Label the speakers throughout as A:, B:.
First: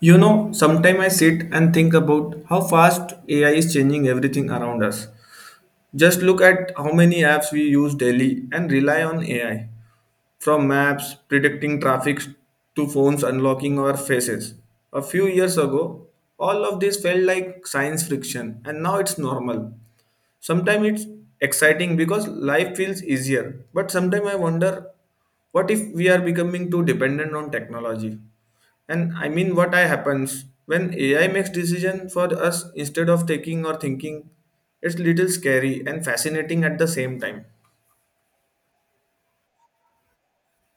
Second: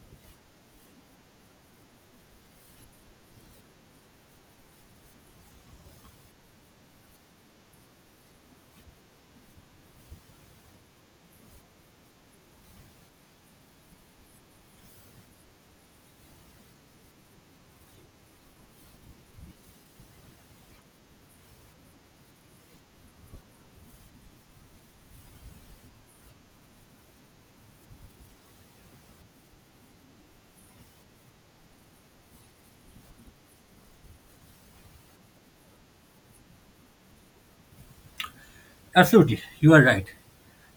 A: You know, sometimes I sit and think about how fast AI is changing everything around us. Just look at how many apps we use daily and rely on AI, from maps predicting traffic to phones unlocking our faces. A few years ago, all of this felt like science fiction, and now it's normal. Sometimes it's exciting because life feels easier, but sometimes I wonder, what if we are becoming too dependent on technology? And I mean, what I happens when AI makes decision for us instead of taking or thinking? It's little scary and fascinating at the same time.
B: Absolutely, you are right.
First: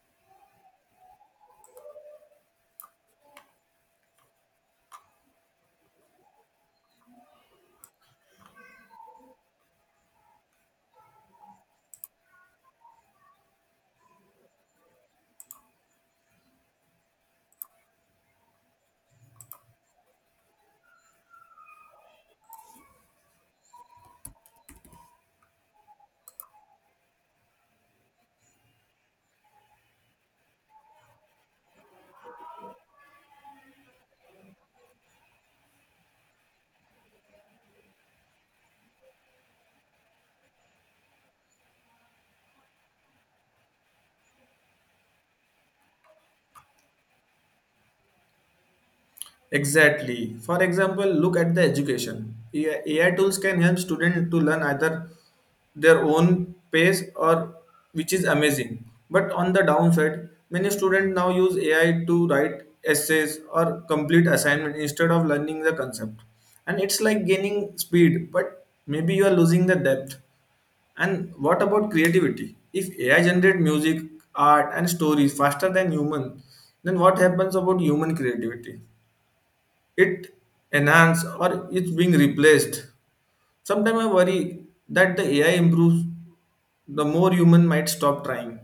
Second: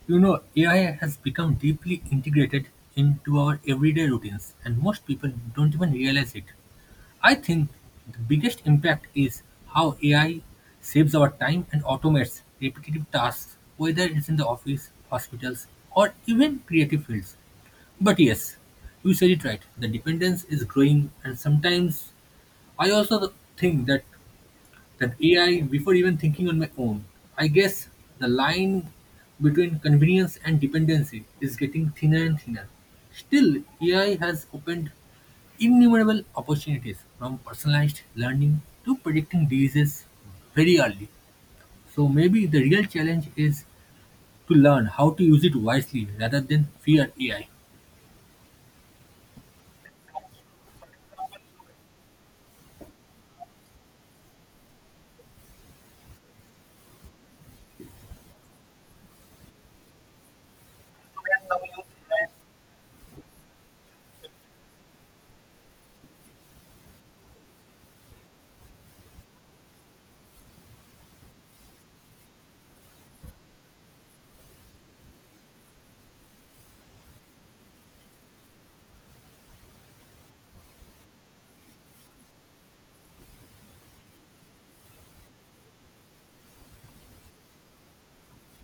B: You know, AI has become deeply integrated into our everyday routines, and most people don't even realize it. I think the biggest impact is how AI saves our time and automates repetitive tasks, whether it's in the office, hospitals, or even creative fields. But yes, you said it right. The dependence is growing, and sometimes I also think that AI before even thinking on my own. I guess the line between convenience and dependency is getting thinner and thinner. Still, AI has opened innumerable opportunities from personalized learning to predicting diseases very early. So maybe the real challenge is to learn how to use it wisely rather than fear AI.
A: Exactly. For example, look at the education. AI tools can help students to learn either their own pace or which is amazing. But on the downside, many students now use AI to write essays or complete assignment instead of learning the concept. And it's like gaining speed, but maybe you are losing the depth. And what about creativity? If AI generate music, art, and stories faster than human, then what happens about human creativity? It enhanced or it's being replaced? Sometimes I worry that the AI improves, the more human might stop trying.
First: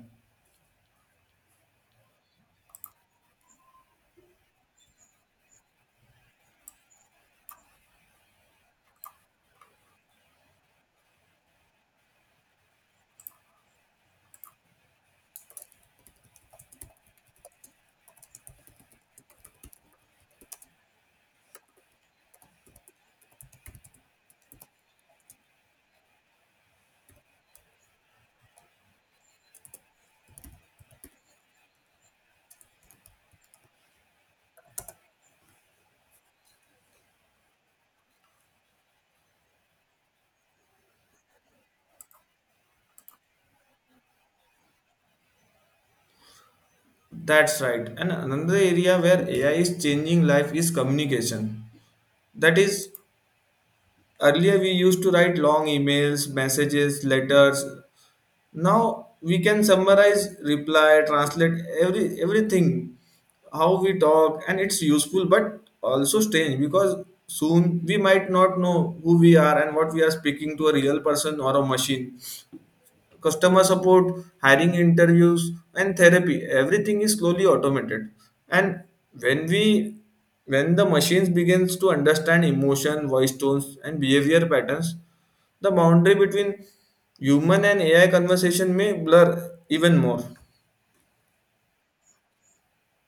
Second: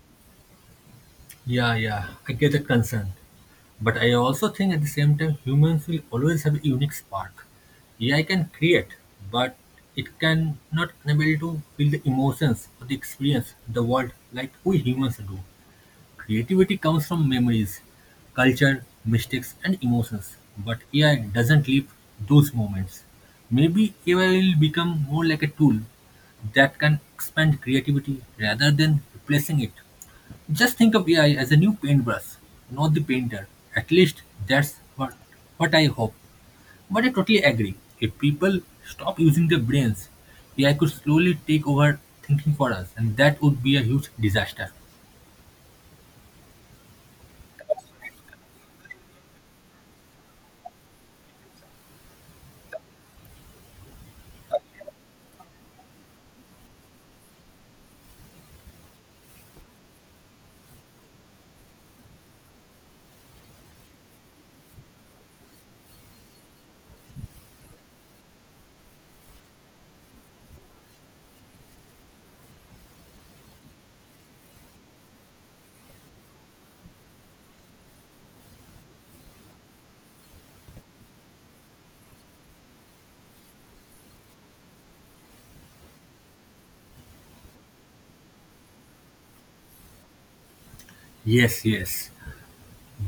B: Yeah, yeah, I get the concern. But I also think at the same time, humans will always have a unique spark. AI can create, but it can not unable to feel the emotions or the experience the world like we humans do. Creativity comes from memories, culture, mistakes, and emotions, but AI doesn't live those moments. Maybe AI will become more like a tool that can expand creativity rather than replacing it. Just think of AI as a new paintbrush, not the painter. At least that's what I hope. But I totally agree. If people stop using their brains, AI could slowly take over thinking for us, and that would be a huge disaster.
A: That's right. And another area where AI is changing life is communication. That is, earlier we used to write long emails, messages, letters, now we can summarize reply translate everything, how we talk, and it's useful but also strange because soon we might not know who we are and what we are speaking to, a real person or a machine. Customer support, hiring interviews, and therapy, everything is slowly automated. And when we when the machines begins to understand emotion, voice tones, and behavior patterns, the boundary between human and AI conversation may blur even more.
B: Yes, yes.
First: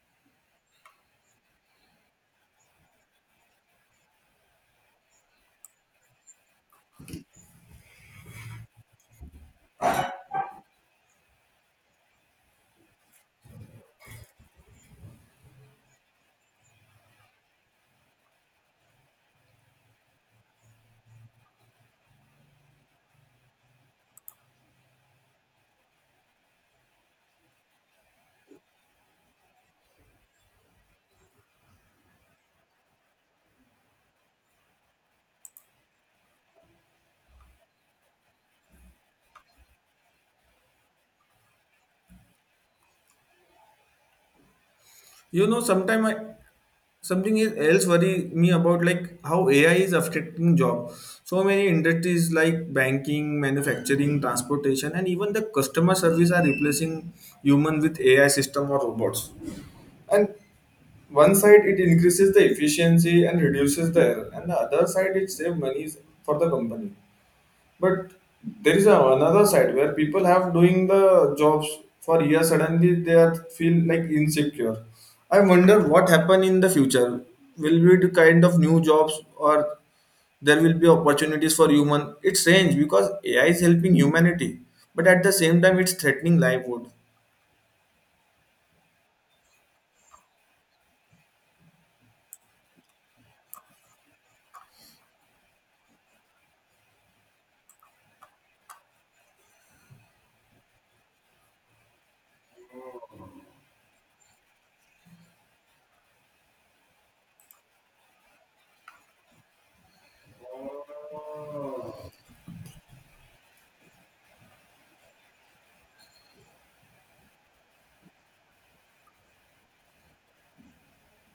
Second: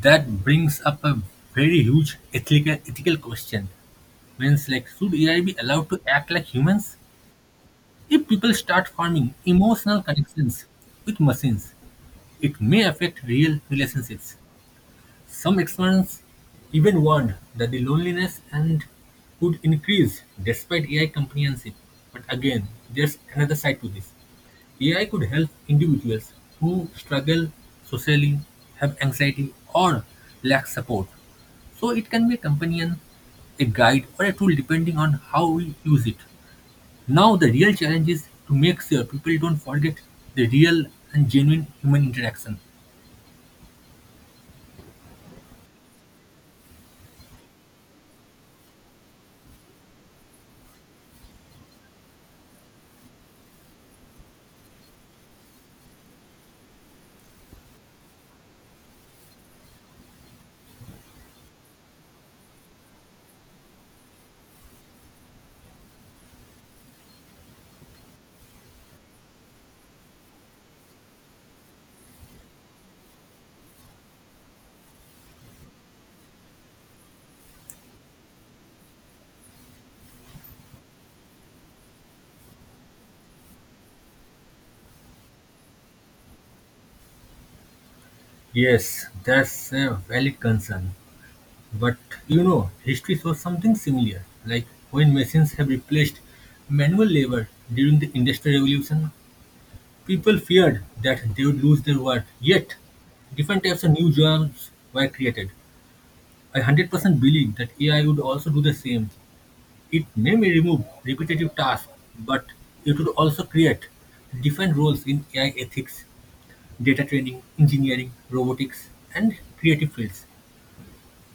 B: That brings up a very huge ethical question. Means like should AI be allowed to act like humans? If people start forming emotional connections with machines, it may affect real relationships. Some experts even warned that the loneliness and would increase despite AI companionship. But again, there's another side to this. AI could help individuals who struggle socially, have anxiety, or lack support. So it can be a companion, a guide, or a tool depending on how we use it. Now, the real challenge is to make sure people don't forget the real and genuine human interaction.
A: You know, sometimes else worry me about, like, how AI is affecting job. So many industries like banking, manufacturing, transportation, and even the customer service are replacing human with AI system or robots. And one side it increases the efficiency and reduces the error, and the other side it saves money for the company. But there is another side where people have doing the jobs for years. Suddenly they are feel like insecure. I wonder what happen in the future. Will be the kind of new jobs or there will be opportunities for human? It's strange because AI is helping humanity, but at the same time it's threatening livelihood.
B: Yes, that's a valid concern. But you know, history shows something similar, like when machines have replaced manual labor during the Industrial Revolution, people feared that they would lose their work. Yet, different types of new jobs were created. I 100% believe that AI would also do the same. It may remove repetitive tasks, but it would also create different roles in AI ethics, data training, engineering, robotics, and creative fields.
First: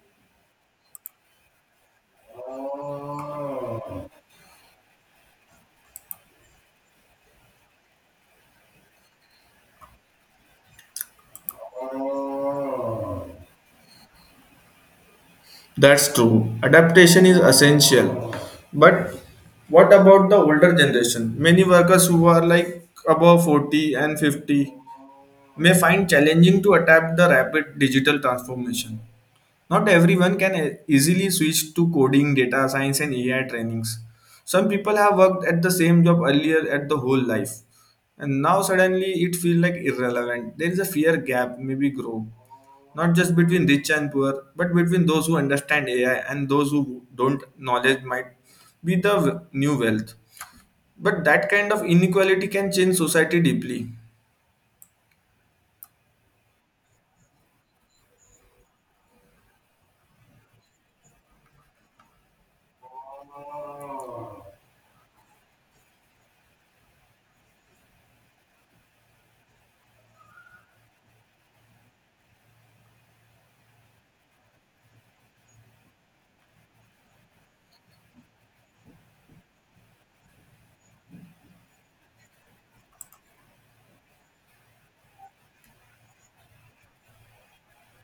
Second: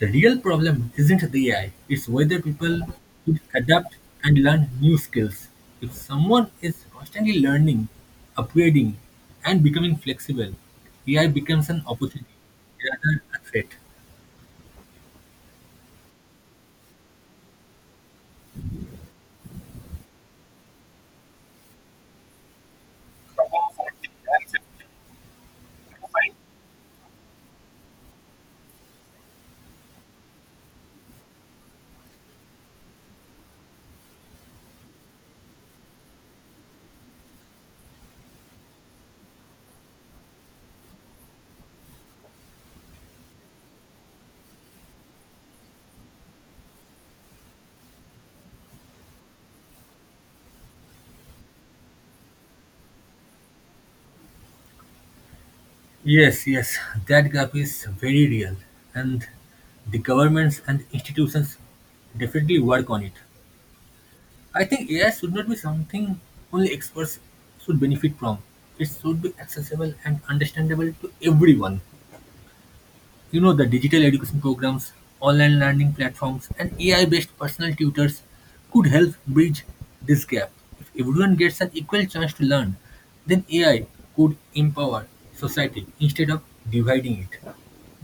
B: The real problem isn't the AI, it's whether people would adapt and learn new skills. If someone is constantly learning, upgrading, and becoming flexible, AI becomes an opportunity rather a threat.
A: That's true. Adaptation is essential. But what about the older generation? Many workers who are like above 40 and 50 may find challenging to adapt the rapid digital transformation. Not everyone can easily switch to coding, data science, and AI trainings. Some people have worked at the same job earlier at the whole life, and now suddenly it feels like irrelevant. There is a fear gap, maybe grow, not just between rich and poor, but between those who understand AI and those who don't. Knowledge might be the new wealth. But that kind of inequality can change society deeply.
B: Yes, yes, that gap is very real, and the governments and institutions definitely work on it. I think AI should not be something only experts should benefit from. It should be accessible and understandable to everyone. You know, the digital education programs, online learning platforms, and AI based personal tutors could help bridge this gap. If everyone gets an equal chance to learn, then AI could empower society instead of dividing it.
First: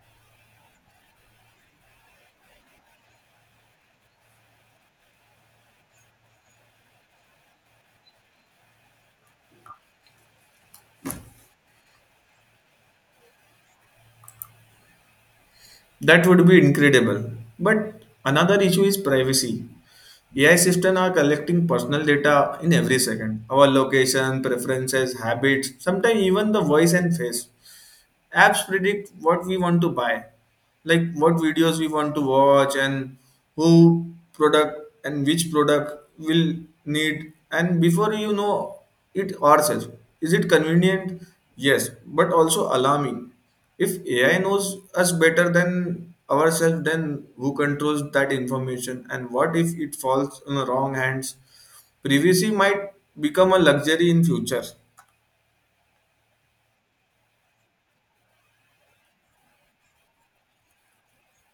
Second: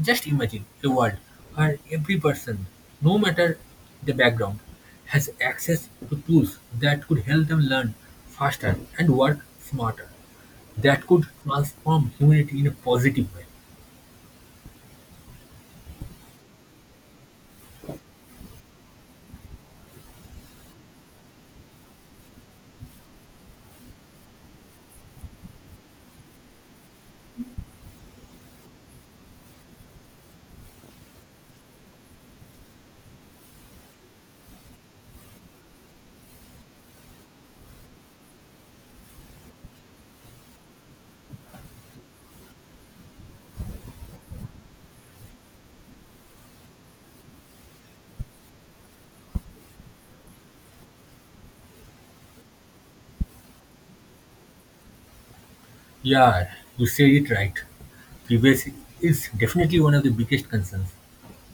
B: Just imagine a world where every person, no matter the background, has access to tools that could help them learn faster and work smarter. That could transform humanity in a positive way.
A: That would be incredible. But another issue is privacy. AI systems are collecting personal data in every second. Our location, preferences, habits, sometimes even the voice and face. Apps predict what we want to buy, like what videos we want to watch, and who product and which product will need and before you know it ourselves. Is it convenient? Yes, but also alarming. If AI knows us better than ourselves, then who controls that information, and what if it falls in the wrong hands? Privacy might become a luxury in future.
B: Yeah, you say it right. Privacy is definitely one of the biggest concerns.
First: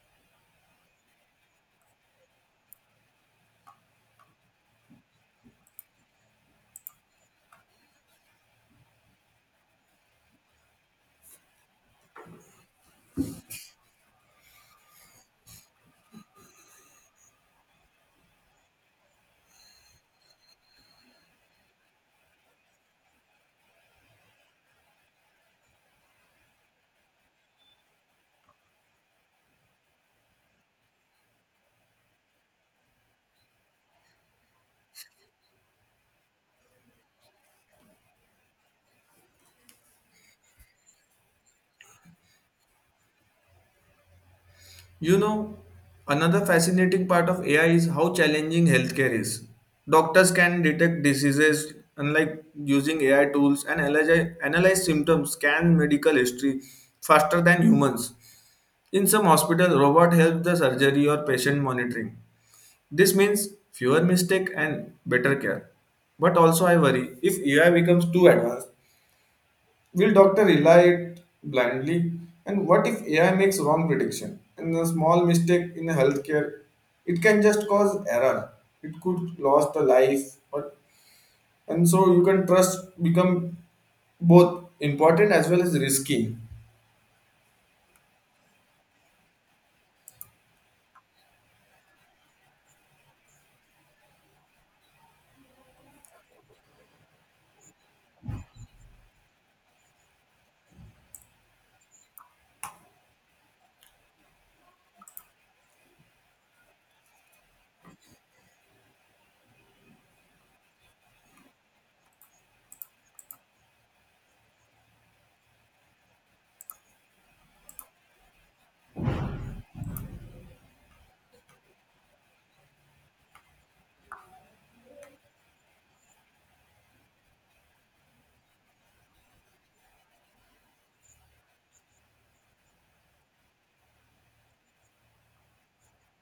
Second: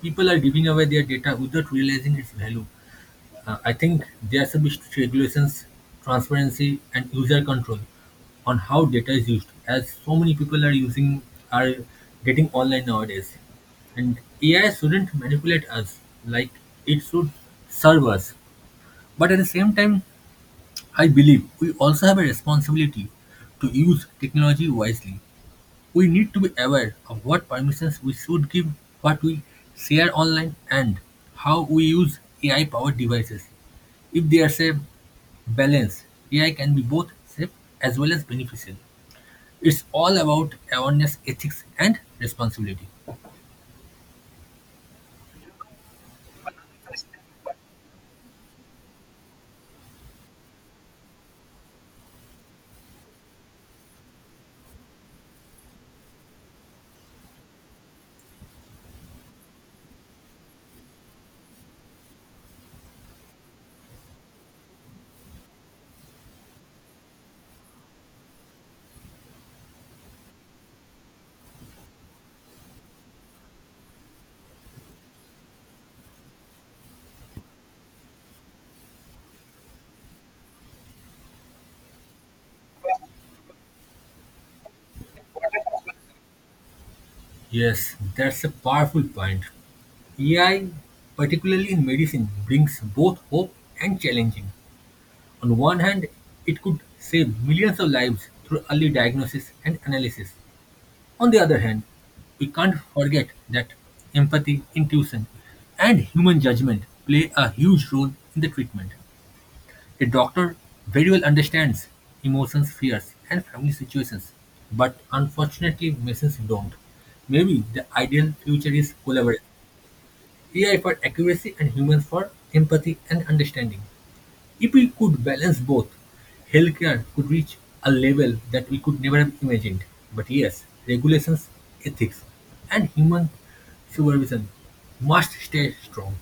B: People are giving away their data without realizing its value. I think there should be strict regulations, transparency, and user control on how data is used, as so many people are using are getting online nowadays. And AI shouldn't manipulate us like it should serve us. But at the same time, I believe we also have a responsibility to use technology wisely. We need to be aware of what permissions we should give, what we share online, and how we use AI powered devices. If there's a balance, AI can be both safe as well as beneficial. It's all about awareness, ethics, and responsibility.
A: You know, another fascinating part of AI is how challenging healthcare is. Doctors can detect diseases unlike using AI tools and analyze symptoms, scan medical history faster than humans. In some hospitals, robot helps the surgery or patient monitoring. This means fewer mistake and better care. But also I worry, if AI becomes too advanced, will doctor rely it blindly? And what if AI makes wrong prediction? And a small mistake in healthcare, it can just cause error. It could lost a life. Or, and so you can trust become both important as well as risky.
B: Yes, that's a powerful point. AI, particularly in medicine, brings both hope and challenging. On one hand, it could save millions of lives through early diagnosis and analysis. On the other hand, we can't forget that empathy, intuition, and human judgment play a huge role in the treatment. A doctor very well understands emotions, fears, and family situations, but unfortunately, machines don't. Maybe the ideal future is collaboration AI for accuracy and humans for empathy and understanding. If we could balance both, healthcare could reach a level that we could never have imagined. But yes, regulations, ethics, and human supervision must stay strong.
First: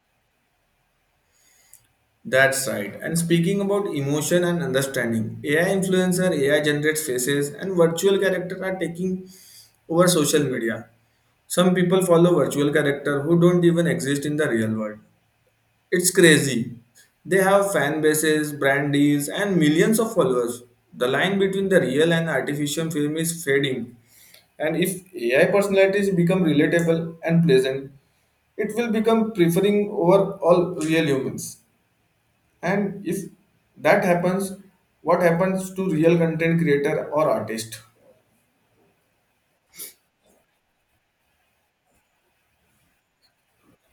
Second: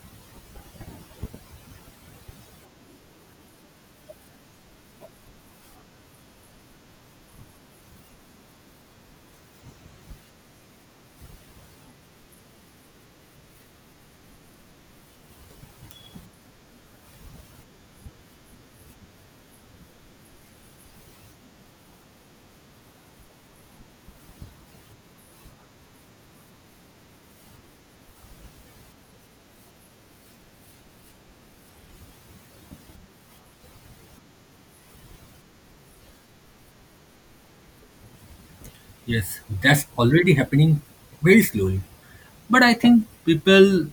A: That's right. And speaking about emotion and understanding, AI influencer, AI generates faces, and virtual character are taking over social media. Some people follow virtual character who don't even exist in the real world. It's crazy. They have fan bases, brand deals, and millions of followers. The line between the real and artificial film is fading. And if AI personalities become relatable and pleasant, it will become preferring over all real humans. And if that happens, what happens to real content creator or artist?
B: Yes, that's already happening very slowly. But I think people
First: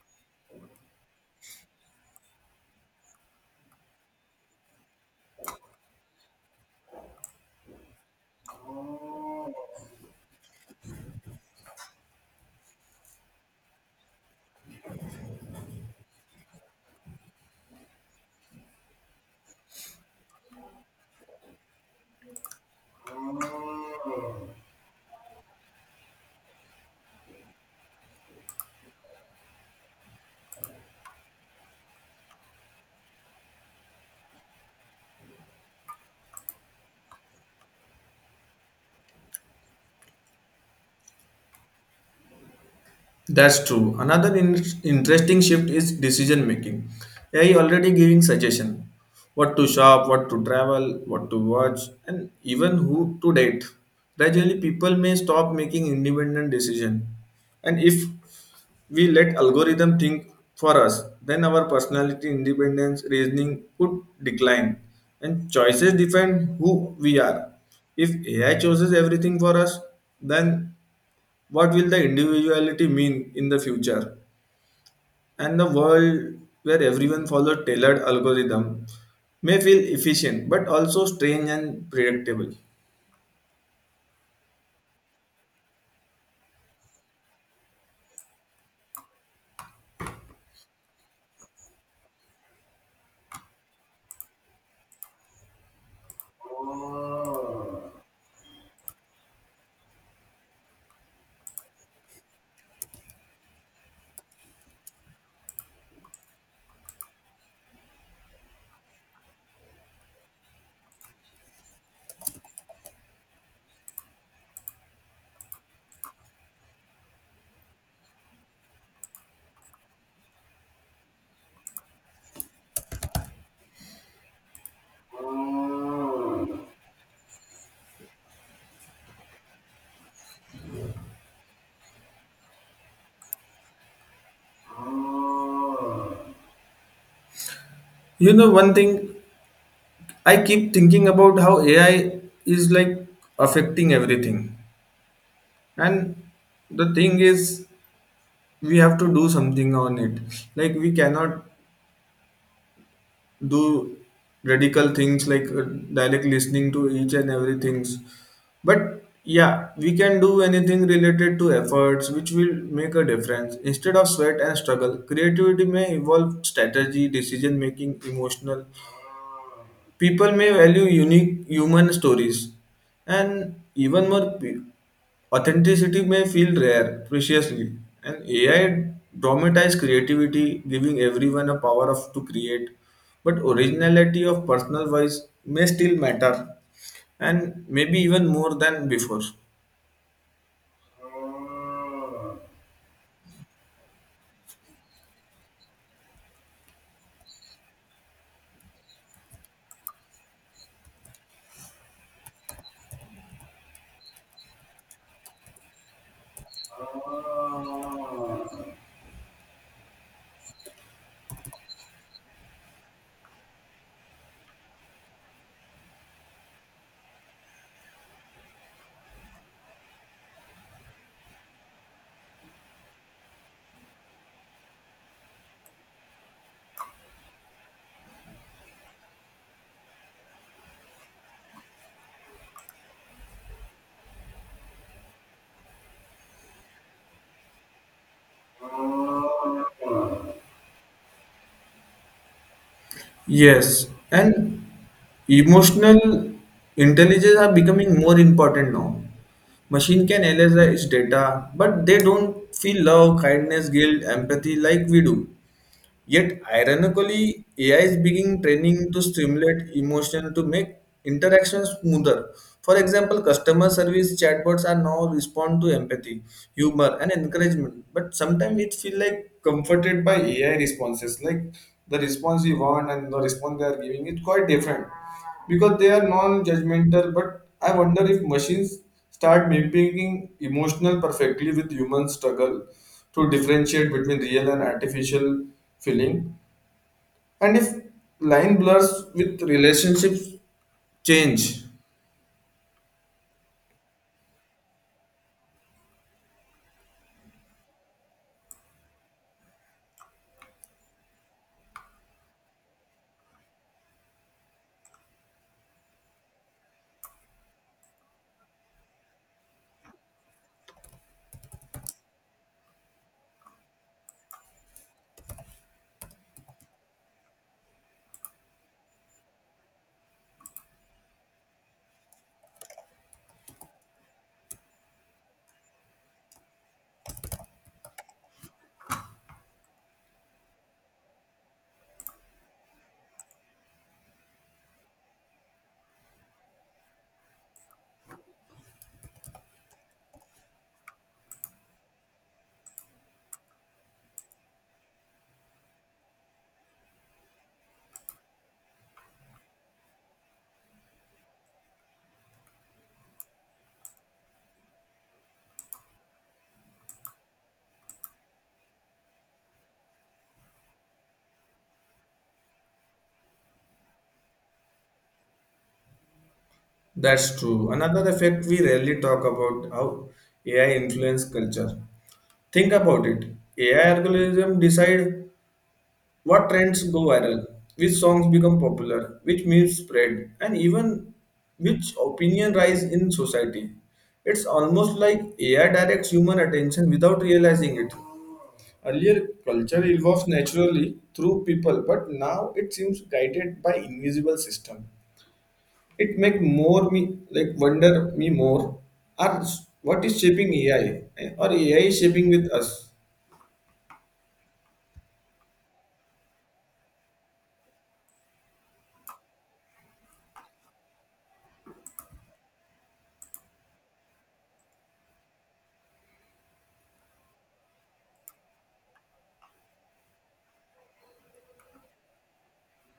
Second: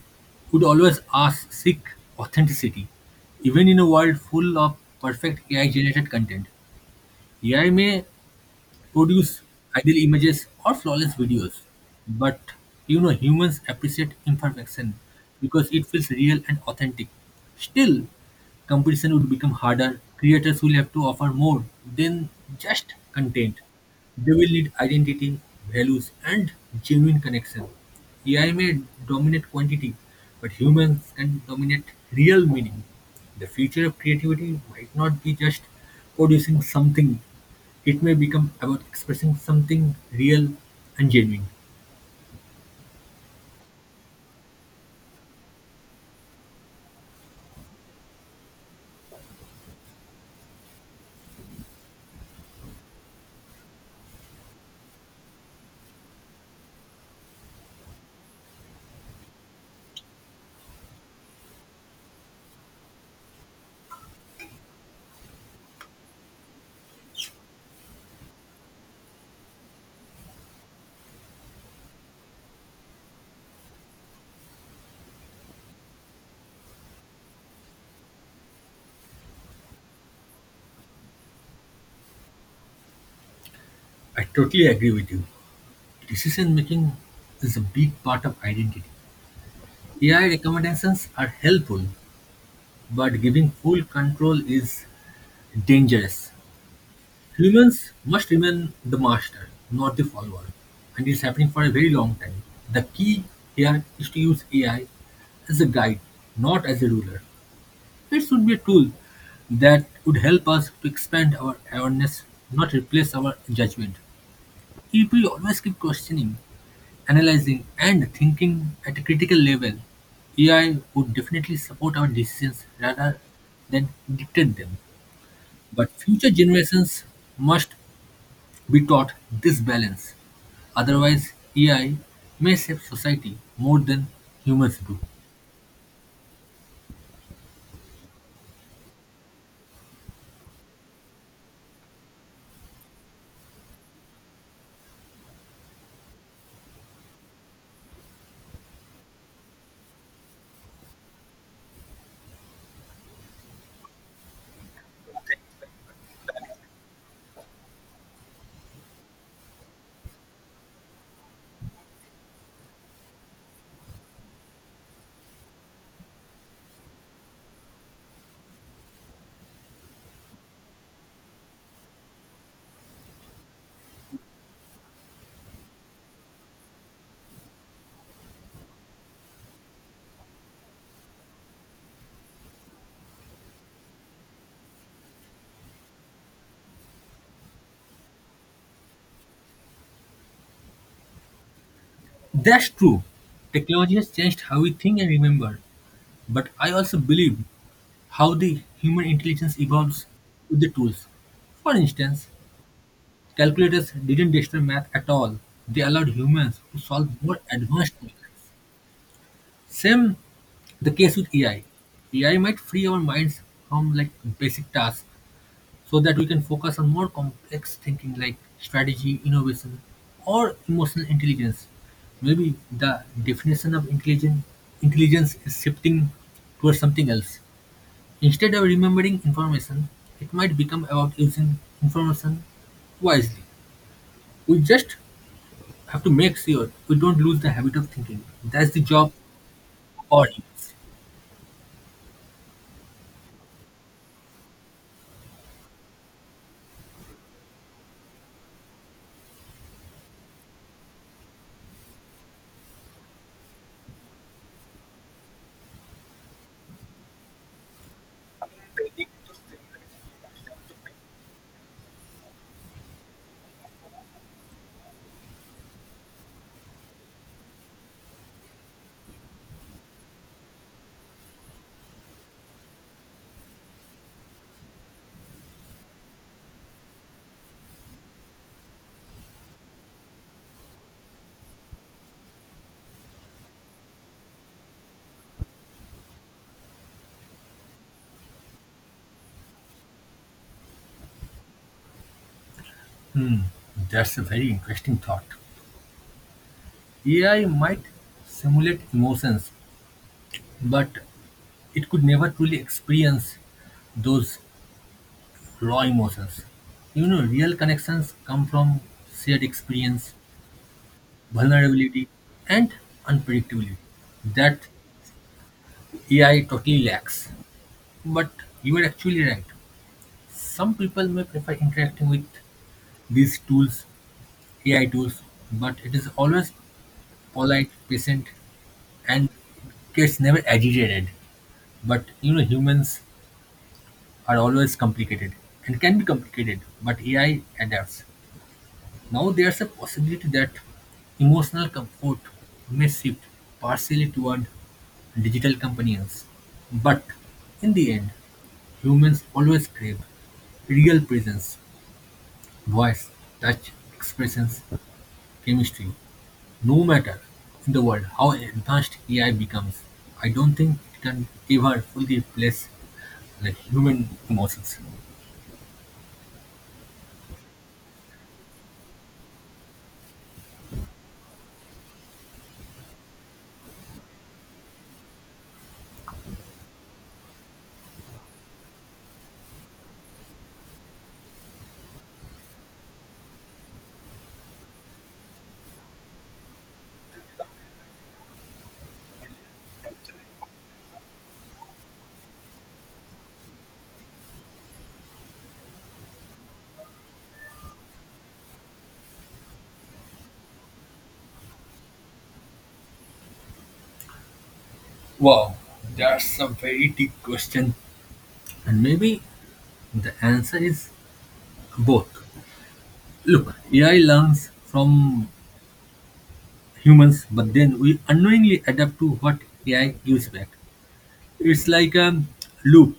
B: would always ask seek authenticity, even in a world full of perfect AI generated content. AI may produce ideal images or flawless videos. But you know, humans appreciate imperfection because it feels real and authentic. Still, competition would become harder. Creators will have to offer more than just content. They will need identity, values, and genuine connection. AI may dominate quantity, but humans can dominate real meaning. The future of creativity might not be just producing something. It may become about expressing something real and genuine.
A: That's true. Another interesting shift is decision making. AI already giving suggestion what to shop, what to travel, what to watch, and even who to date. Gradually, people may stop making independent decision, and if we let algorithm think for us, then our personality, independence, reasoning could decline, and choices define who we are. If AI chooses everything for us, then what will the individuality mean in the future? And the world where everyone follows tailored algorithm may feel efficient but also strange and predictable.
B: I totally agree with you. Decision making is a big part of identity. AI recommendations are helpful, but giving full control is dangerous. Humans must remain the master, not the follower, and it's happening for a very long time. The key here is to use AI as a guide, not as a ruler. It should be a tool that would help us to expand our awareness, not replace our judgment. If we always keep questioning, analyzing, and thinking at a critical level, AI would definitely support our decisions rather than dictate them. But future generations must be taught this balance. Otherwise, AI may save society more than humans do.
A: You know, one thing I keep thinking about, how AI is like affecting everything. And the thing is, we have to do something on it. Like, we cannot do radical things like direct listening to each and everything. But yeah, we can do anything related to efforts which will make a difference. Instead of sweat and struggle, creativity may involve strategy, decision making, emotional. People may value unique human stories, and even more, authenticity may feel rare, preciously. And AI dramatize creativity, giving everyone a power of to create, but originality of personal voice may still matter, and maybe even more than before.
B: That's true. Technology has changed how we think and remember. But I also believe how the human intelligence evolves with the tools. For instance, calculators didn't destroy math at all. They allowed humans to solve more advanced problems. Same the case with AI. AI might free our minds from like basic tasks so that we can focus on more complex thinking like strategy, innovation, or emotional intelligence. Maybe the definition of intelligence is shifting towards something else. Instead of remembering information, it might become about using information wisely. We just have to make sure we don't lose the habit of thinking. That's the job for humans.
A: Yes, and emotional intelligence are becoming more important now. Machine can analyze its data, but they don't feel love, kindness, guilt, empathy like we do. Yet, ironically, AI is being training to stimulate emotion to make interactions smoother. For example, customer service chatbots are now respond to empathy, humor, and encouragement. But sometimes it feel like comforted by AI responses, like the response we want and the response they are giving is quite different, because they are non-judgmental. But I wonder, if machines start mimicking emotional perfectly, with human struggle to differentiate between real and artificial feeling, and if line blurs, with relationships change.
B: That's a very interesting thought. AI might simulate emotions, but it could never truly experience those raw emotions. You know, real connections come from shared experience, vulnerability, and unpredictability that AI totally lacks. But you are actually right. Some people may prefer interacting with these tools, AI tools, but it is always polite, patient, and gets never agitated. But you know, humans are always complicated, and can be complicated, but AI adapts. Now there's a possibility that emotional comfort may shift partially toward digital companions. But in the end, humans always crave real presence, voice, touch, expressions, chemistry, no matter in the world how advanced AI becomes. I don't think it can ever fully replace the human emotions.
A: That's true. Another effect we rarely talk about, how AI influence culture. Think about it. AI algorithm decide what trends go viral, which songs become popular, which memes spread, and even which opinion rise in society. It's almost like AI directs human attention without realizing it. Earlier, culture evolves naturally through people, but now it seems guided by invisible system. It make more me like wonder me more. Are what is shaping AI, or AI is shaping with us?
B: Wow, that's a very deep question, and maybe the answer is both. Look, AI learns from humans, but then we unknowingly adapt to what AI gives back. It's like a loop.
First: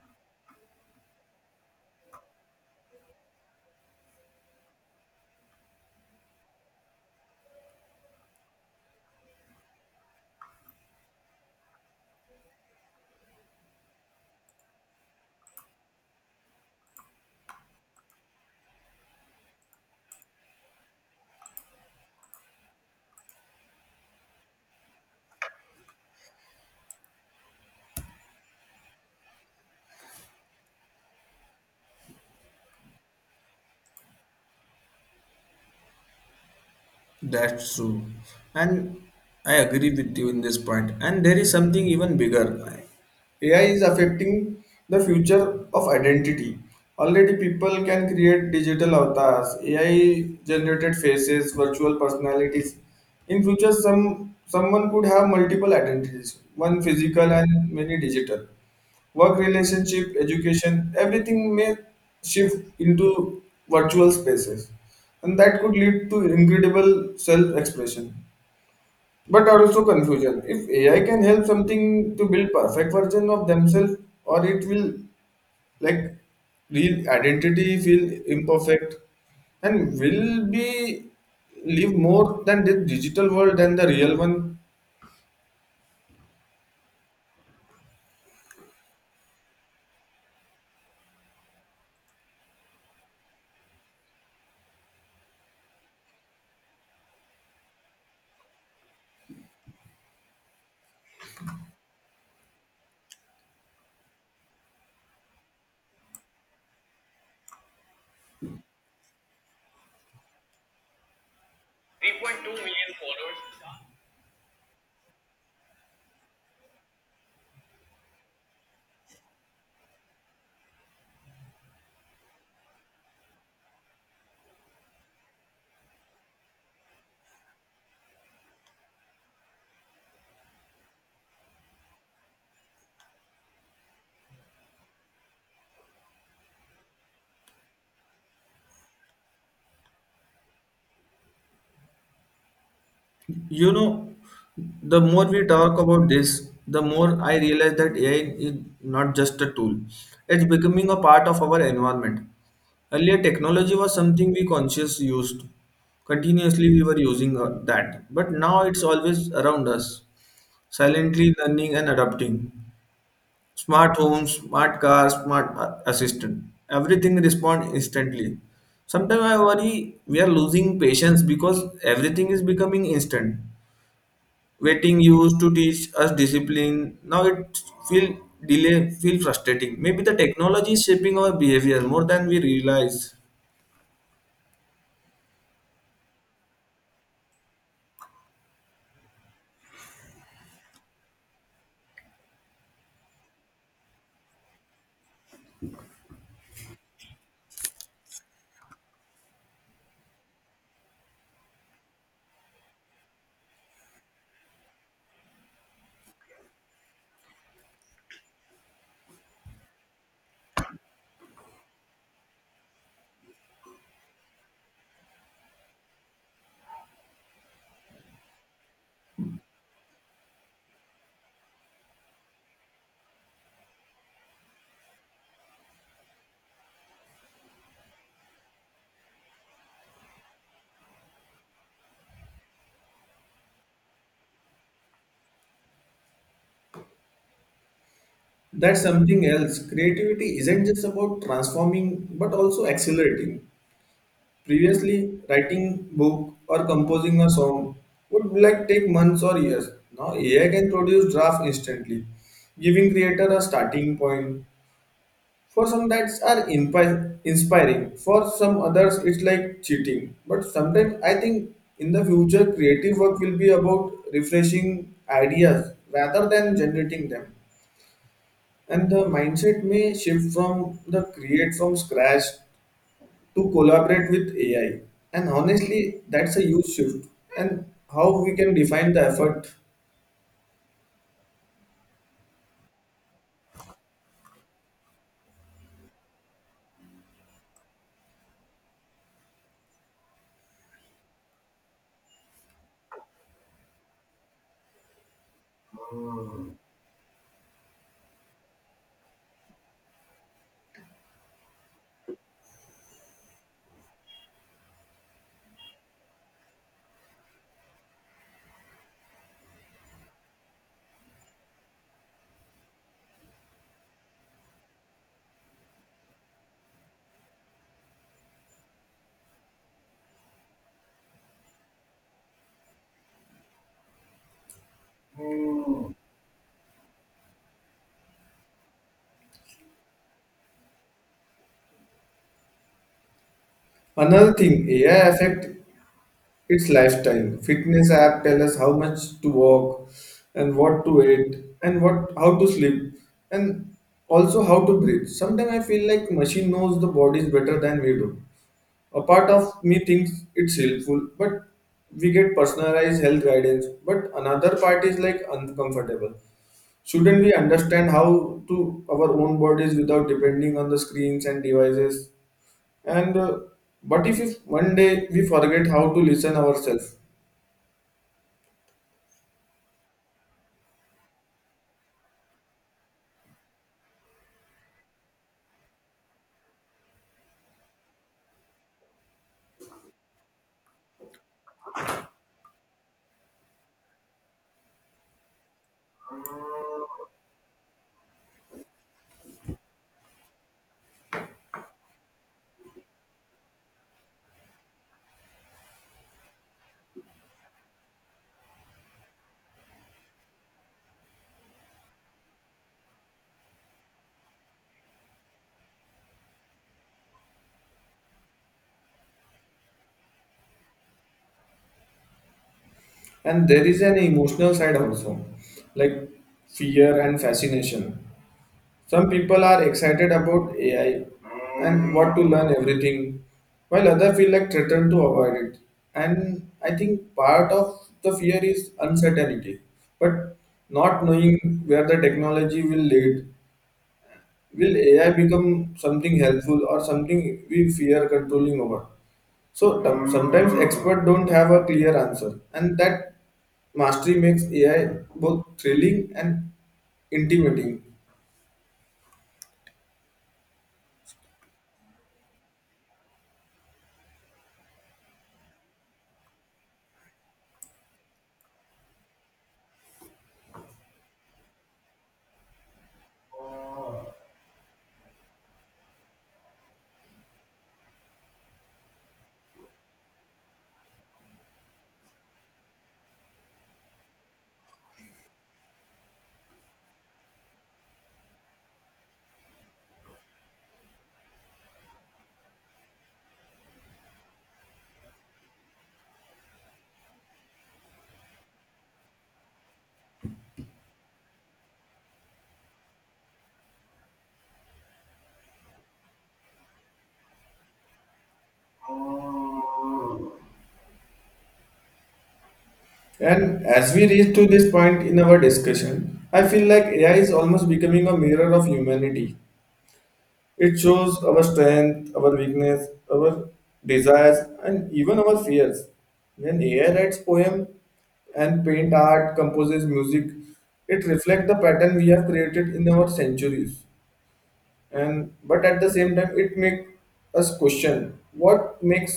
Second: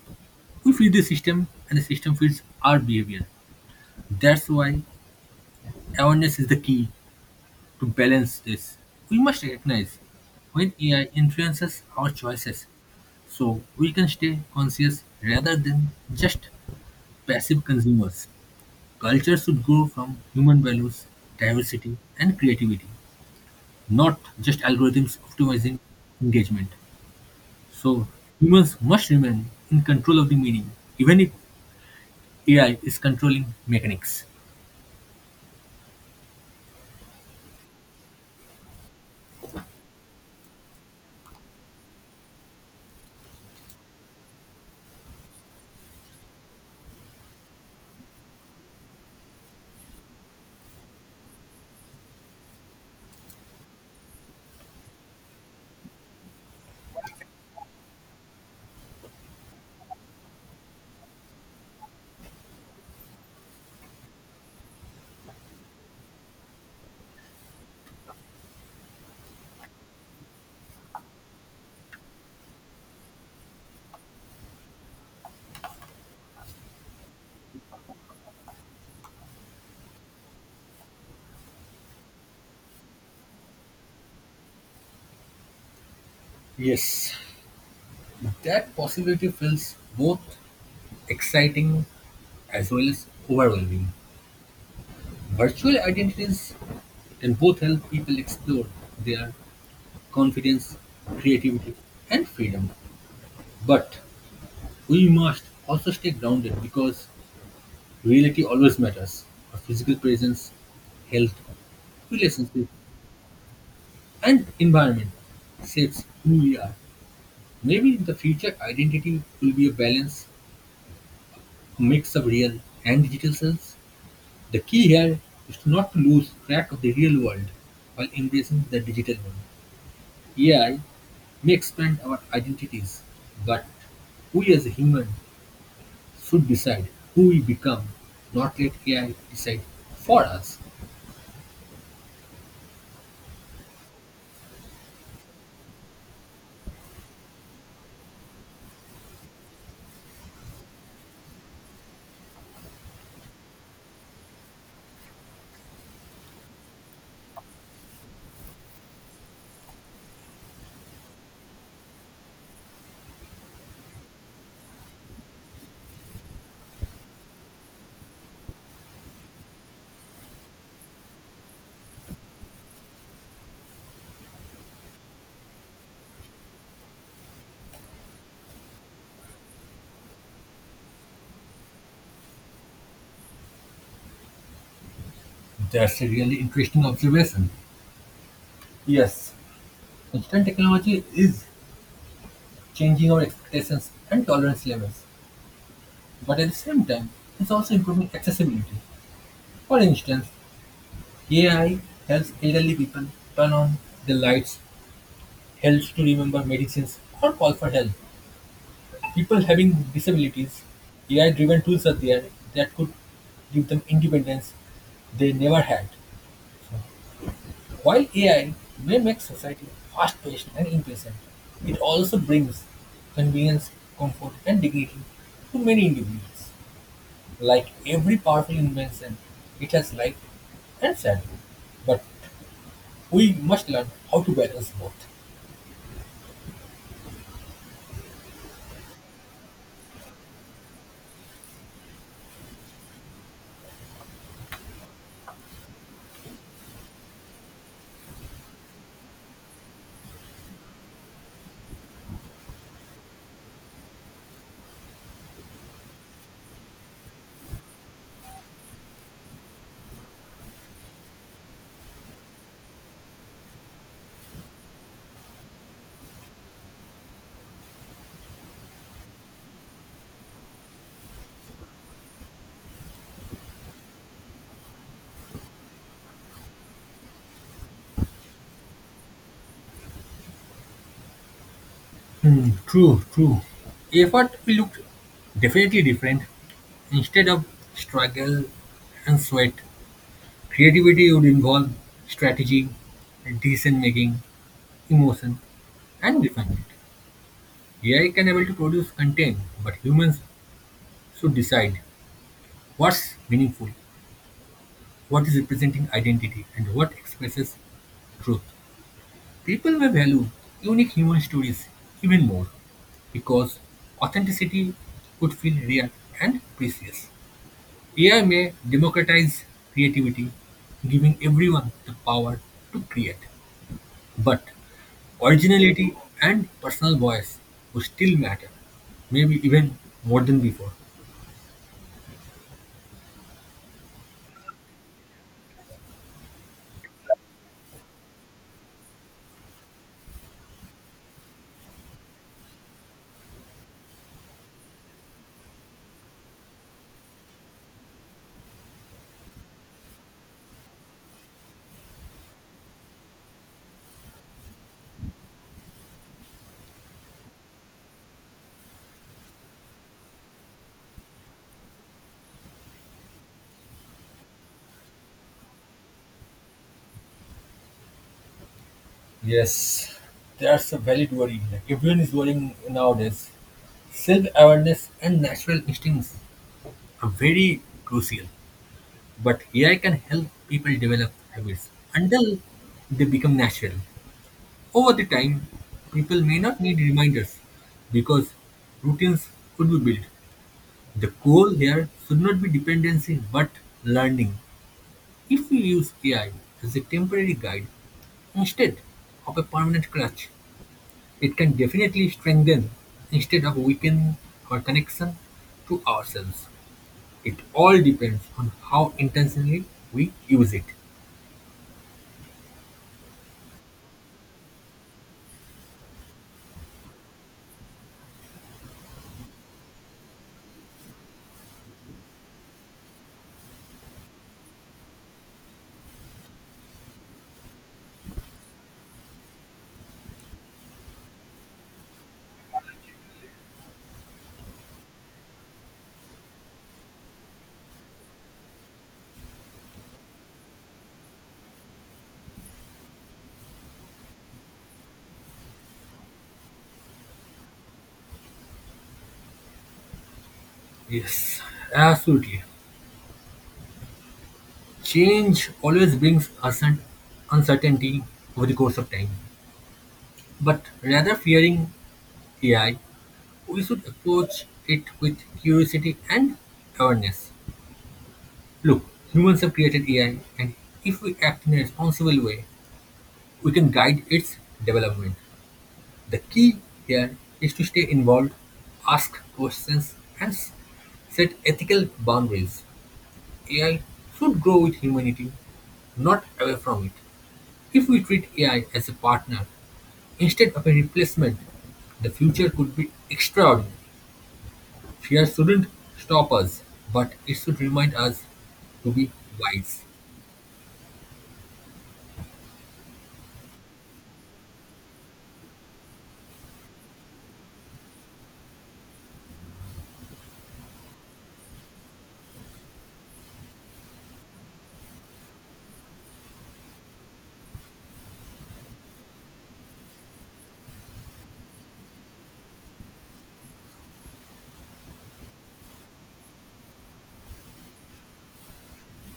B: We feed the system, and the system feeds our behavior. That's why awareness is the key to balance this. We must recognize when AI influences our choices so we can stay conscious rather than just passive consumers. Culture should grow from human values, diversity, and creativity, not just algorithms optimizing engagement. So, humans must remain in control of the meaning, even if AI is controlling mechanics.
A: That's true. And I agree with you in this point. And there is something even bigger. AI is affecting the future of identity. Already, people can create digital avatars, AI generated faces, virtual personalities. In future, someone could have multiple identities, one physical and many digital. Work relationship, education, everything may shift into virtual spaces, and that could lead to incredible self expression. But also confusion. If AI can help something to build perfect version of themselves, or it will like real identity feel imperfect, and will be live more than the digital world than the real one.
B: Yes, that possibility feels both exciting as well as overwhelming. Virtual identities can both help people explore their confidence, creativity, and freedom. But we must also stay grounded because reality always matters. Our physical presence, health, relationship, and environment shapes who we are. Maybe in the future, identity will be a balance, a mix of real and digital selves. The key here is to not to lose track of the real world while embracing the digital one. AI may expand our identities, but we as a human should decide who we become, not let AI decide for us.
A: You know, the more we talk about this, the more I realize that AI is not just a tool. It's becoming a part of our environment. Earlier, technology was something we consciously used. Continuously, we were using that. But now it's always around us, silently learning and adapting. Smart homes, smart cars, smart assistant. Everything respond instantly. Sometimes I worry we are losing patience because everything is becoming instant. Waiting used to teach us discipline, now it feel, delay feel frustrating. Maybe the technology is shaping our behavior more than we realize.
B: That's a really interesting observation. Yes, constant technology is changing our expectations and tolerance levels, but at the same time, it's also improving accessibility. For instance, AI helps elderly people turn on the lights, helps to remember medicines, or call for help. People having disabilities, AI driven tools are there that could give them independence they never had. So while AI may make society fast-paced and impatient, it also brings convenience, comfort, and dignity to many individuals. Like every powerful invention, it has light and shadow, but we must learn how to balance both.
A: That's something else. Creativity isn't just about transforming but also accelerating. Previously, writing book or composing a song would like take months or years. Now AI can produce draft instantly, giving creator a starting point. For some that's are inspiring. For some others it's like cheating. But sometimes I think in the future creative work will be about refreshing ideas rather than generating them. And the mindset may shift from the create from scratch to collaborate with AI. And honestly, that's a huge shift. And how we can define the effort.
B: Hmm, true, true. Effort will look definitely different. Instead of struggle and sweat, creativity would involve strategy and decision making emotion, and define it. AI can able to produce content, but humans should decide what's meaningful, what is representing identity, and what expresses truth. People may value unique human stories even more because authenticity would feel real and precious. AI may democratize creativity, giving everyone the power to create. But originality and personal voice would still matter, maybe even more than before.
A: Another thing, AI affect it's lifestyle. Fitness app tell us how much to walk, and what to eat, and what how to sleep, and also how to breathe. Sometimes I feel like machine knows the bodies better than we do. A part of me thinks it's helpful, but we get personalized health guidance. But another part is like uncomfortable. Shouldn't we understand how to our own bodies without depending on the screens and devices? And But if one day we forget how to listen ourselves?
B: Yes, that's a valid worry. Like everyone is worrying nowadays. Self-awareness and natural instincts are very crucial, but AI can help people develop habits until they become natural. Over the time, people may not need reminders because routines could be built. The goal here should not be dependency but learning. If we use AI as a temporary guide instead of a permanent crutch, it can definitely strengthen instead of weaken our connection to ourselves. It all depends on how intentionally we use it.
A: And there is an emotional side also, like fear and fascination. Some people are excited about AI and want to learn everything, while others feel like threatened to avoid it. And I think part of the fear is uncertainty, but not knowing where the technology will lead. Will AI become something helpful or something we fear controlling over? So sometimes experts don't have a clear answer, and that mastery makes AI both thrilling and intimidating.
B: Yes, absolutely. Change always brings uncertainty over the course of time. But rather fearing AI, we should approach it with curiosity and awareness. Look, humans have created AI, and if we act in a responsible way, we can guide its development. The key here is to stay involved, ask questions, and set ethical boundaries. AI should grow with humanity, not away from it. If we treat AI as a partner instead of a replacement, the future could be extraordinary. Fear shouldn't stop us, but it should remind us to be wise.
A: And as we reach to this point in our discussion, I feel like AI is almost becoming a mirror of humanity. It shows our strength, our weakness, our desires, and even our fears. When AI writes poem and paint art, composes music, it reflects the pattern we have created in our centuries. And but at the same time it make us question what makes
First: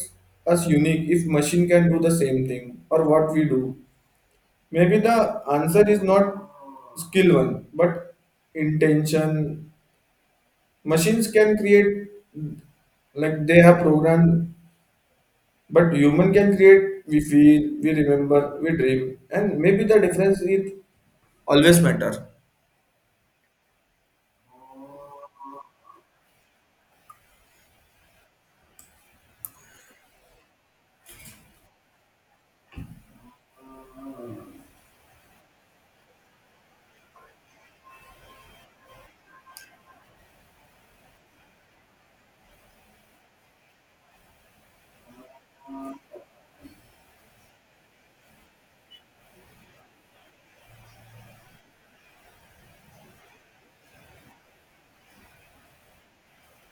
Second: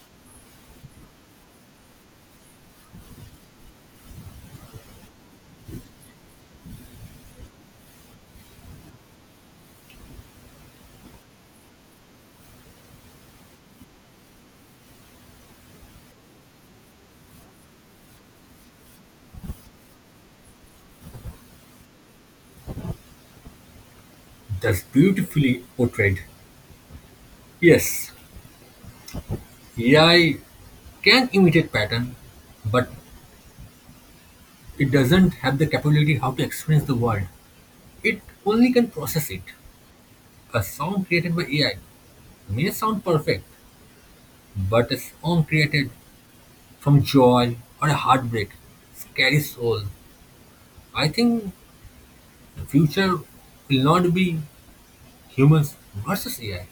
A: us unique if machine can do the same thing or what we do. Maybe the answer is not skill one but intention. Machines can create like they have programmed, but human can create. We feel, we remember, we dream, and maybe the difference is always matter.
B: That's beautifully portrayed. Yes, AI can imitate pattern, but it doesn't have the capability how to experience the world. It only can process it. A song created by AI may sound perfect, but a song created from joy or a heartbreak. Scary soul. I think the future will not be humans versus AI,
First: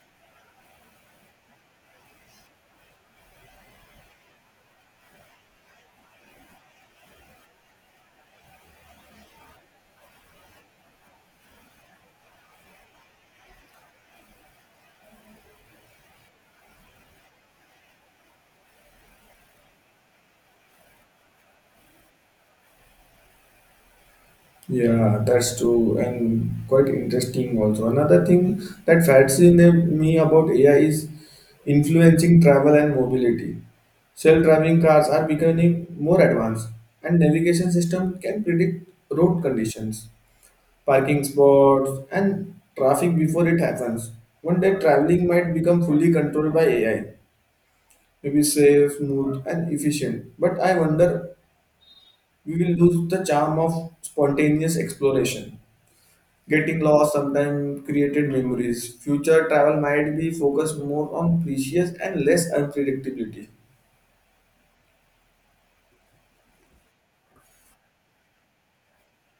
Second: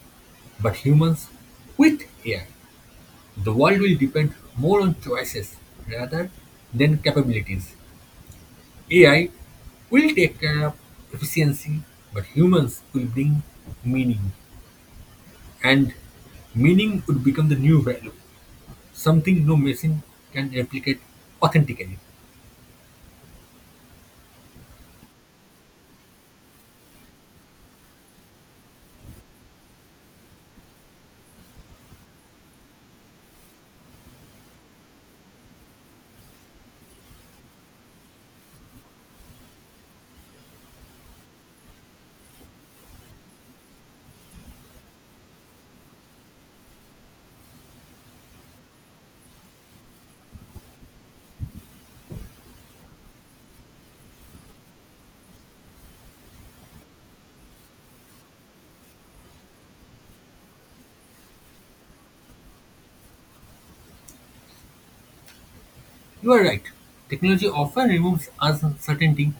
B: but humans with AI. The world will depend more on choices rather than capabilities. AI will take care of efficiency, but humans will bring meaning, and meaning would become the new value, something no machine can replicate authentically.
A: Yeah, that's true and quite interesting also. Another thing that fascinates me about AI is influencing travel and mobility. Self-driving cars are becoming more advanced, and navigation system can predict road conditions, parking spots and traffic before it happens. One day traveling might become fully controlled by AI. Maybe safe, smooth and efficient. But I wonder, we will lose the charm of spontaneous exploration. Getting lost sometimes created memories. Future travel might be focused more on precious and less unpredictability.
B: You are right. Technology often removes uncertainty,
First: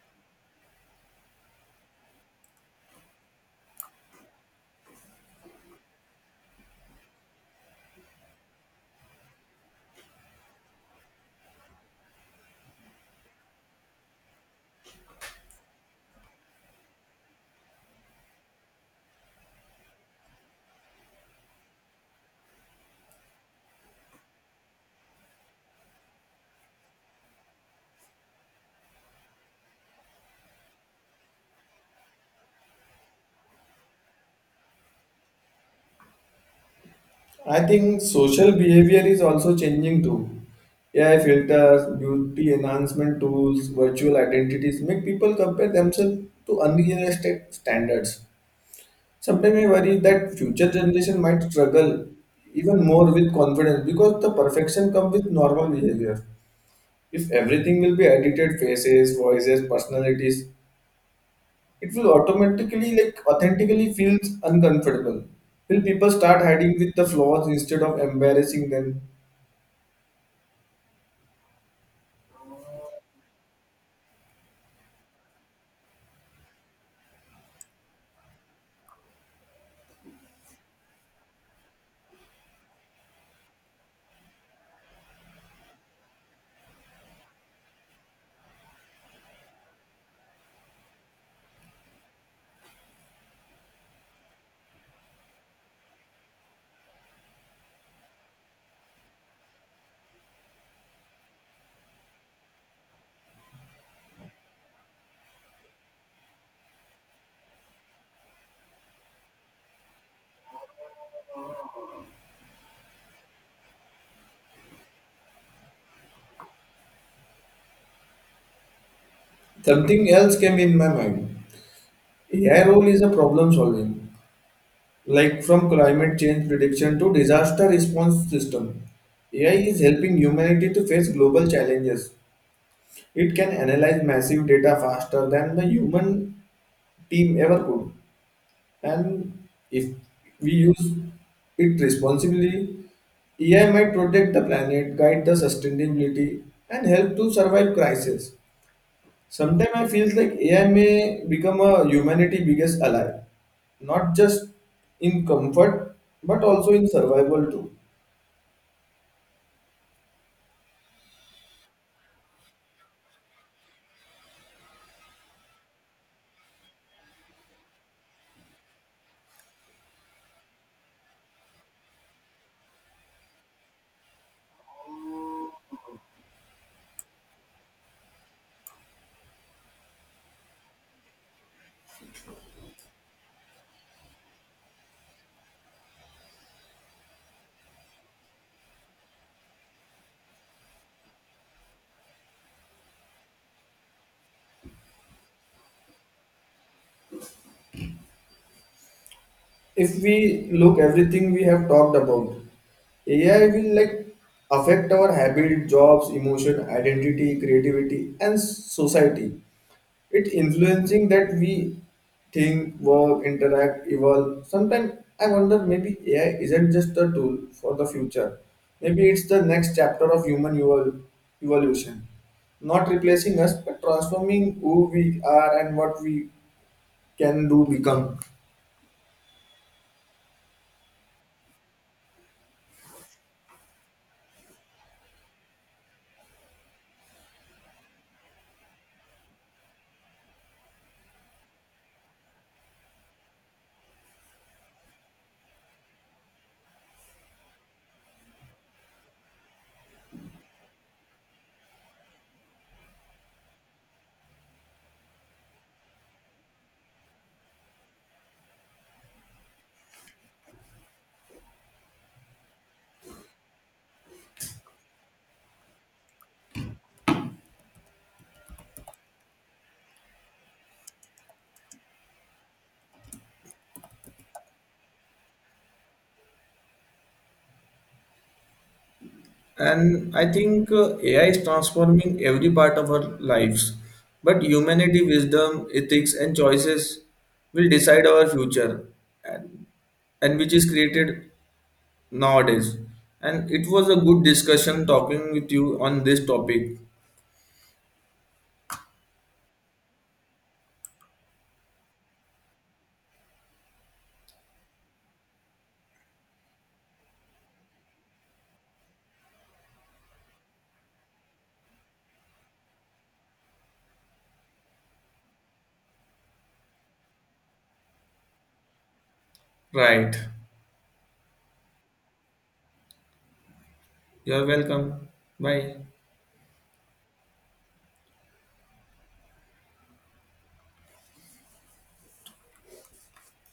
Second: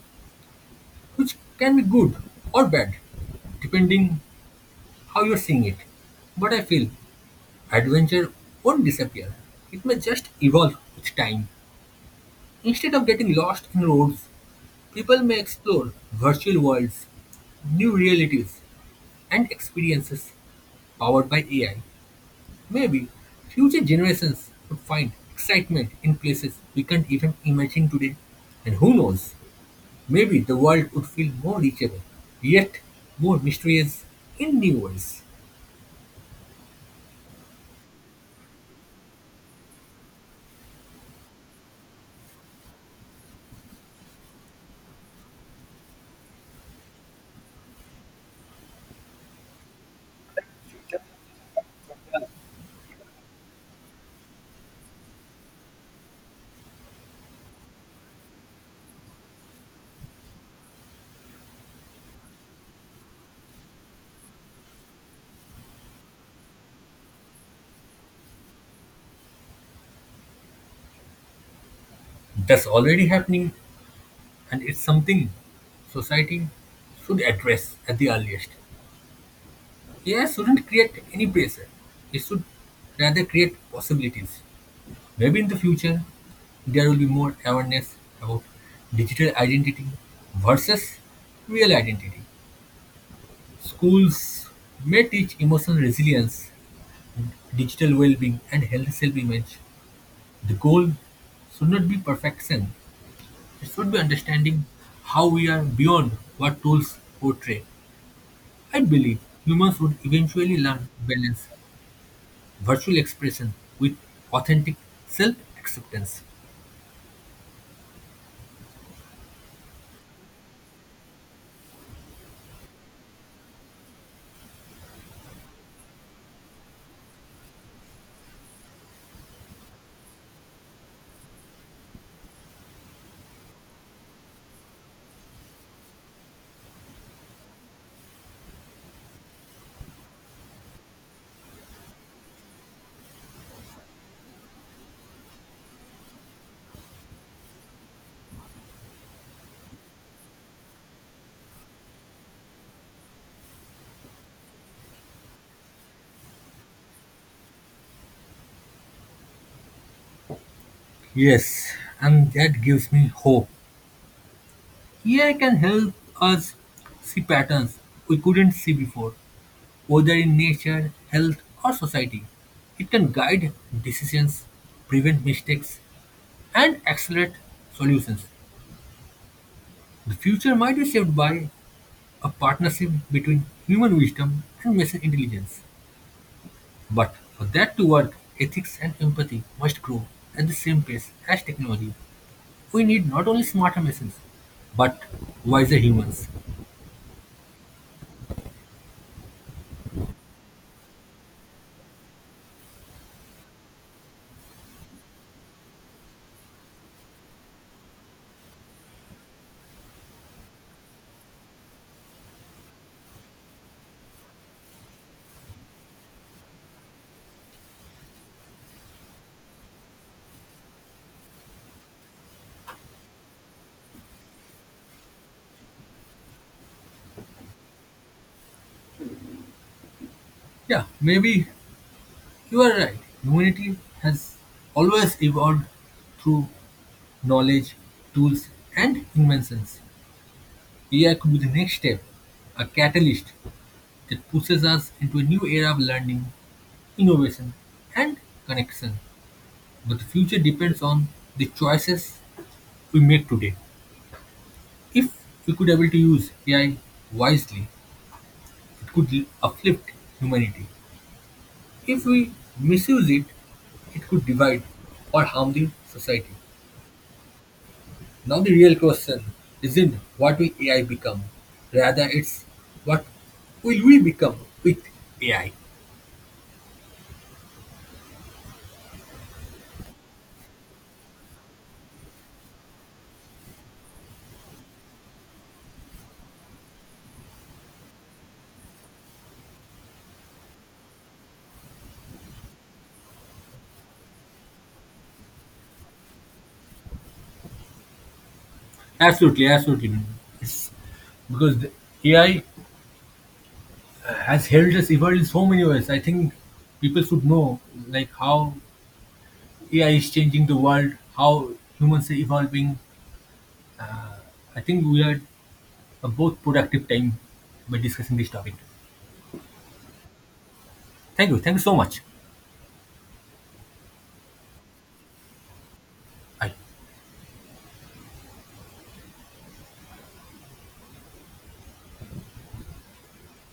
B: which can be good or bad, depending how you're seeing it. But I feel adventure won't disappear. It may just evolve with time. Instead of getting lost in roads, people may explore virtual worlds, new realities, and experiences powered by AI. Maybe future generations would find excitement in places we can't even imagine today. And who knows? Maybe the world would feel more reachable, yet more mysterious in new ways.
A: I think social behavior is also changing too. AI filters, beauty enhancement tools, virtual identities make people compare themselves to unrealistic standards. Sometimes I worry that future generation might struggle even more with confidence because the perfection comes with normal behavior. If everything will be edited, faces, voices, personalities, it will automatically like authentically feels uncomfortable. Will people start hiding with the flaws instead of embarrassing them?
B: That's already happening, and it's something society should address at the earliest. AI shouldn't create any pressure, it should rather create possibilities. Maybe in the future, there will be more awareness about digital identity versus real identity. Schools may teach emotional resilience, digital well being, and healthy self image. The goal should not be perfection. It should be understanding how we are beyond what tools portray. I believe humans would eventually learn to balance virtual expression with authentic self acceptance.
A: Something else came in my mind. AI role is a problem solving, like from climate change prediction to disaster response system. AI is helping humanity to face global challenges. It can analyze massive data faster than the human team ever could. And if we use it responsibly, AI might protect the planet, guide the sustainability, and help to survive crisis. Sometimes I feel like AI may become a humanity biggest ally, not just in comfort, but also in survival too.
B: Yes, and that gives me hope. AI can help us see patterns we couldn't see before, whether in nature, health, or society. It can guide decisions, prevent mistakes, and accelerate solutions. The future might be shaped by a partnership between human wisdom and machine intelligence. But for that to work, ethics and empathy must grow at the same pace as technology. We need not only smarter machines, but wiser humans.
A: If we look everything we have talked about, AI will like affect our habit, jobs, emotion, identity, creativity, and society. It influencing that we think, work, interact, evolve. Sometimes I wonder maybe AI isn't just a tool for the future. Maybe it's the next chapter of human evolution. Not replacing us, but transforming who we are and what we can do become.
B: Yeah, maybe you are right. Humanity has always evolved through knowledge, tools, and inventions. AI could be the next step, a catalyst that pushes us into a new era of learning, innovation, and connection. But the future depends on the choices we make today. If we could able to use AI wisely, it could uplift humanity. If we misuse it, it could divide or harm the society. Now the real question isn't what will AI become, rather it's what will we become with AI.
A: And I think AI is transforming every part of our lives. But humanity, wisdom, ethics, and choices will decide our future, and, and which is created nowadays. And it was a good discussion talking with you on this topic.
B: Absolutely, absolutely. It's because the AI has helped us evolve in so many ways. I think people should know like how AI is changing the world, how humans are evolving. I think we had a both productive time by discussing this topic.
A: Right.
B: Thank you. Thank you so much.
A: You're welcome. Bye.
B: Bye.